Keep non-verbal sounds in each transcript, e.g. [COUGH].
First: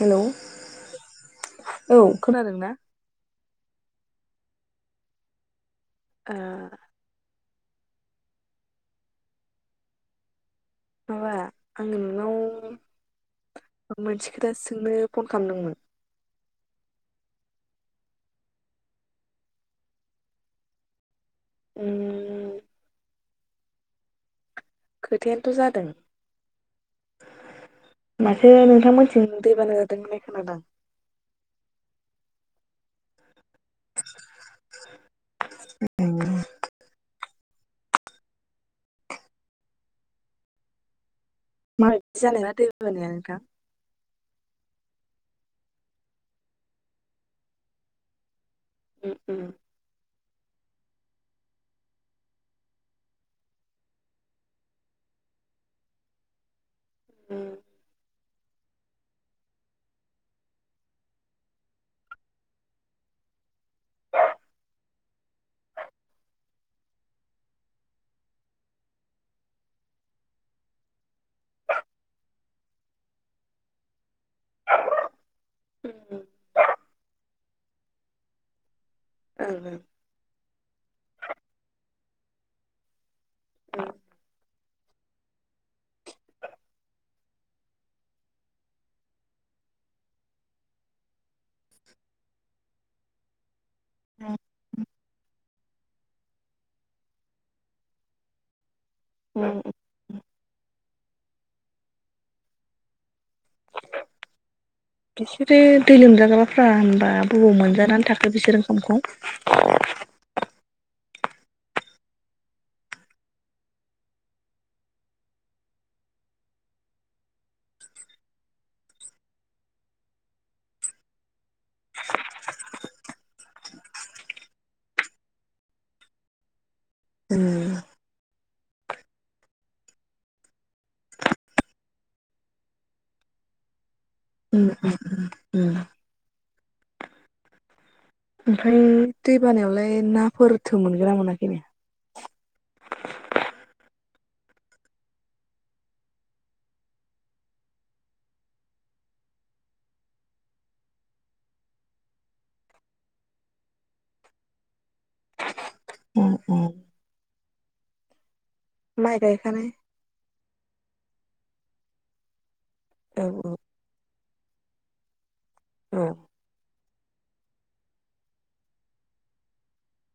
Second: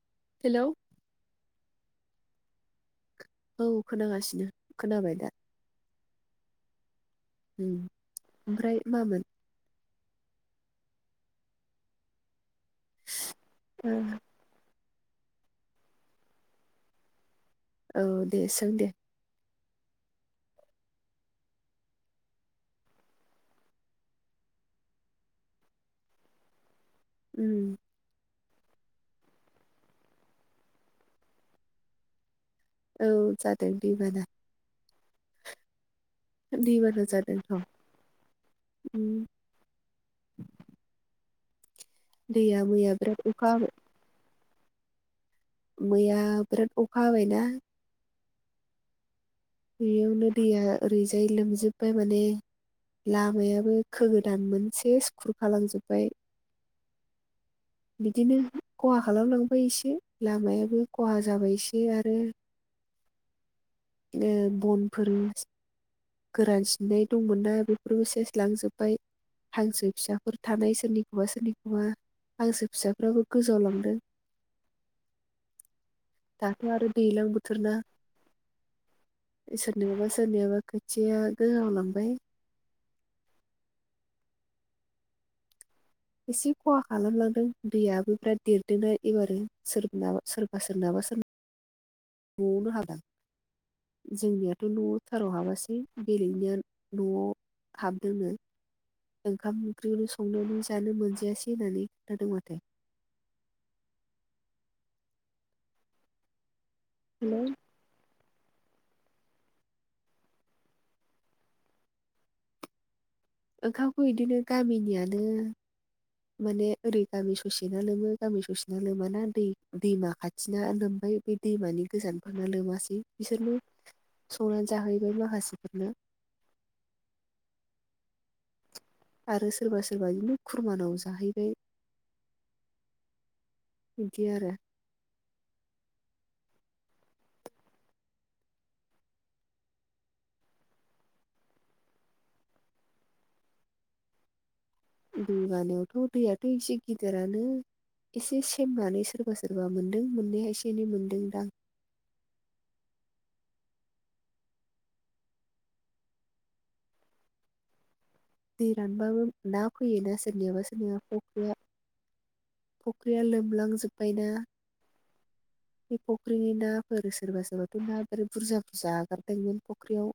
Hello, औ खोनादों ना? औ खोनागासिनो खोनाबाय दा? ओं ओम ओमफ्राय मामोन? माबा आं नोंनाव मोनसे खोथा सोंनो फन खामदोंमोन। औ दे सों दे उम खोथायानोथ' जादों उम माथो नोंथांमोनथिं दै बाना जादों होननाय खोनादों आं। औ जादों दैबाना। दैबाना जादोंथ' उम। माबायदि जानायबा दैया दै मैया बानाया बिराद नोंथां? अखा हाबाय मैया बिराद अखा हाबायना। उम उम बेयावनो दैया ओरैजाय लोमजोब्बाय माने। लामायाबो खो गोदान मोनसे [UNINTELLIGIBLE] खालामजोब्बाय। उम बिदिनो खहा खालामलांबाय इसे लामायाबो खहा जाबाय इसे आरो। उम बनफोर एसे गोरान सिननाय दंमोन ना बेफोरबो सेस लांजोबबाय। हांसो फिसाफोर थानाय सोरनिखौबा सोरनिखौबा हांसो फिसाफ्राबो गोजाव लांदों। दाथ' आरो दैज्लां बोथोरना। ओं सोरनिबा सोरनियाबा खोथिया गोजाव लांबाय। उम। एसे खहा खालामलांदों दैयाबो बिराद देरदोंना एबारो सोरनाबा सोरबा सोरनाबा। [UNINTELLIGIBLE] न'आवनो हादों ओं जोंनियाथ' न' सेराव हाबासै बेलेगनिया न'आव हाबदोंनो। ओंखाम ओं ओंख्रिलनो संनो रोंस दानि मोनजायासै होननानै खोन्थादों माथो। बिसोरो दै लोमजागाफ्रा होनबा हेल' बबाव मोनजानानै थाखो? बेसोरो ओंखाम खौ? ओंखामखौ इदिनो गामिनियानो माने ओरै गामि ससे ना लोमो गामि ससे ना लोमाना दै दैमा खाथिना लोम बाय ओमफ्राय बे दैमानि गोजानफोरना लोमासै बिसोरनो संनानै जाहैगोन माखासिफोरनो। उम आरो सोरबा सोरबा बिदिनो खुरमानाव जाहैबाय। बिदि आरो उम उम उम ओमफ्राय दै बानायावलाय नाफोर थो मोनगोना मोनाखै नो? दै बानायावथ' दैयाथ' एसे गिदिरानो एसे सेमनानै सोरबा सोरबा मोनदों मोननाया एसे एनै मोनदों दां उ उ दै रानबाबो ना गायखानाय फैयोना सोरनियाबा सोरनियाबा फख्रिया फुख्रिया औ औ लोमलांजोब्बायना। बे औ फख्रिनि ना फोर सोरबा सोरबाथ' मा बार बुरजा बुरजा आगारदोंमोन फख्रियाव।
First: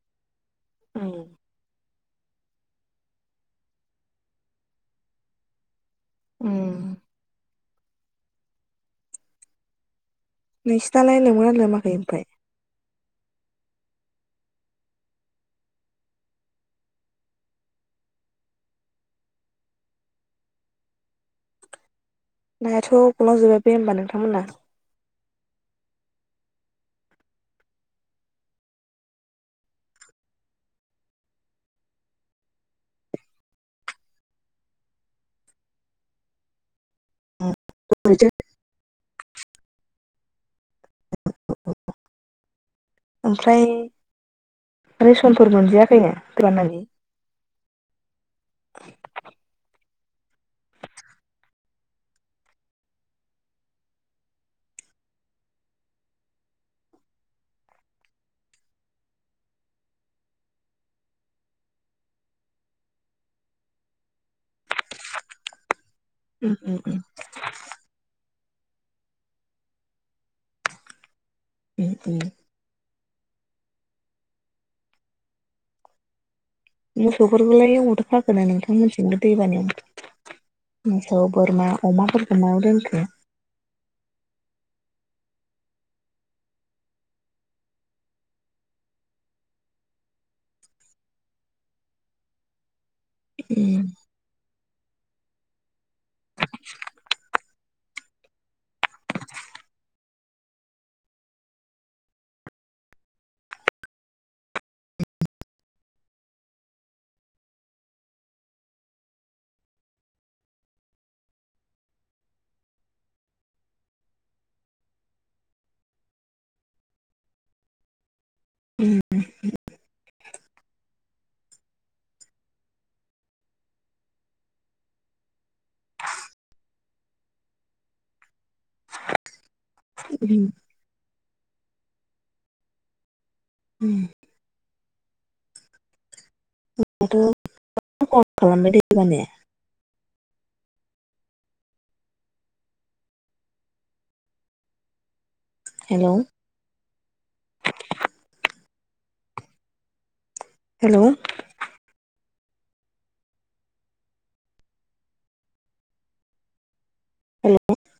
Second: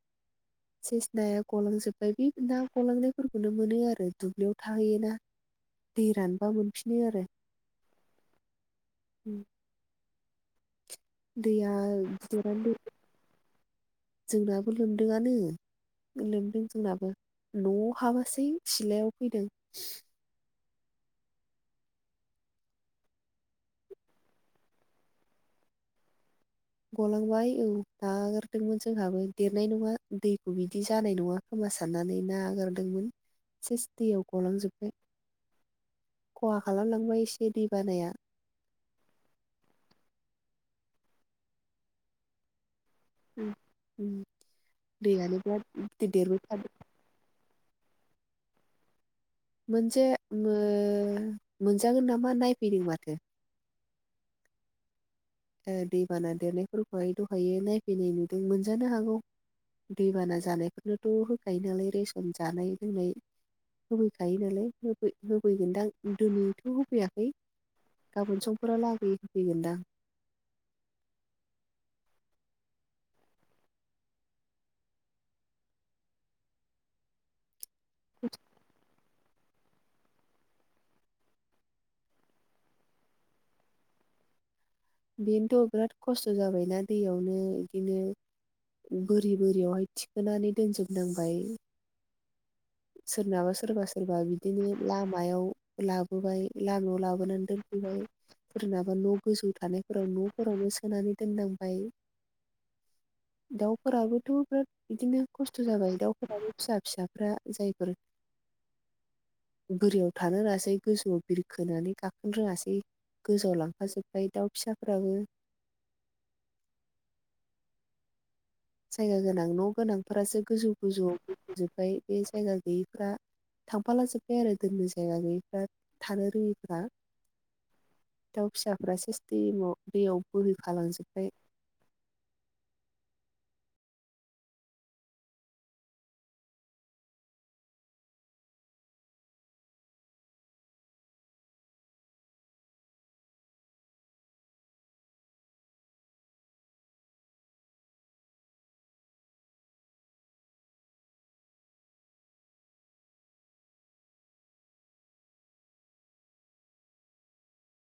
सेस नाया गलां जोबबाय बे ना गलांना फोरफोरखौनो मोनो आरो दुब्लियाव थाहैयोना दै उम रानबा मोनफिनो आरो। उ नोंसिनालाय लोमोना लोमाखै ओमफाय? गिदिरानो दै जोंनाबो लोमदोंआनो। लोमदों जोंनाबो न'आव हाबासै सिलायाव फैदों। नायाथ' गलांजोबबाय बे होमबा नोंथांमोनना? गलांबाय औ नागारदोंमोन जोंहाबो देरनाय नङा दैखौ बिदि जानाय नङा खोमा सानानै नाआगारदोंमोन सेस दैयाव गलांजोबबाय। खहा खालामलांबाय एसे दै बानाया ओरैजाय ओमफ्राय दैयानो रेसनफोर बिराद मोनजायाखैनो देरबाय थादों दैबानानि [UNINTELLIGIBLE] मोनसे मो मोनजागोन नामा नायफैदों माथो। ओ दैबाना देरनायफोरखौहाय दहायायो नायफैनाय नुदों मोनजानो हागौ। दैबाना जानायफोरनोथ' होखायो नालाय रेसन जानाय लोंनाय होफैखायो नालाय होफै होफैगोनदां उम दोनिथ' उम होफैयाखै गाबोन समफोरा लागैयै होफैगोनदां। ए ए मोसौफोरखौलाय अबावथो' खाखोनो नोंथांमोनसि दैबानियाव मोसौ बोरमा अमाफोरखौ मायाव दोनखो? [INAUDIBLE] बेनोथ' बिराद खस्थ' जाबायना दैयावनो बिदिनो बोरि बोरियावहाय थिखोनानै दोनजोबनांबाय। सोरनाबा सोरबा उम सोरबा बिदिनो लामायाव लाबोबाय लामायाव लाबोनानै दोनफैबाय। सोरनाबा न' गोजौ थानायफोराव न'फोरावबो सोनानै दोननांबाय। दाउफोराबोथ' बिराद बिदिनो खस्थ' जाबाय दाउफोराबो फिसा फिसाफ्रा जायफोर बोरियाव थानो रोङासै गोजौआव बिरखोनानै गाखोनो रोङासै गोजौआव लांफाजोब्बाय दाउ फिसाफोराबो [INAUDIBLE] उम जायगा गोनां न' गोनांफोरासो गोजौ गोजौआव फफजोबबाय बे जायगा गैयैफ्रा थांफाला जोब्बाय आरो दोननि जायगा गैयैफ्रा थानो रोङिफ्रा दाउ फिसाफ्रा सेसटमाव दैयाव उम बोहोखालांजोब्बाय उ होनबाथ' [UNINTELLIGIBLE] कल खालामबाय दबानाया हेलौ हेलौ हेल'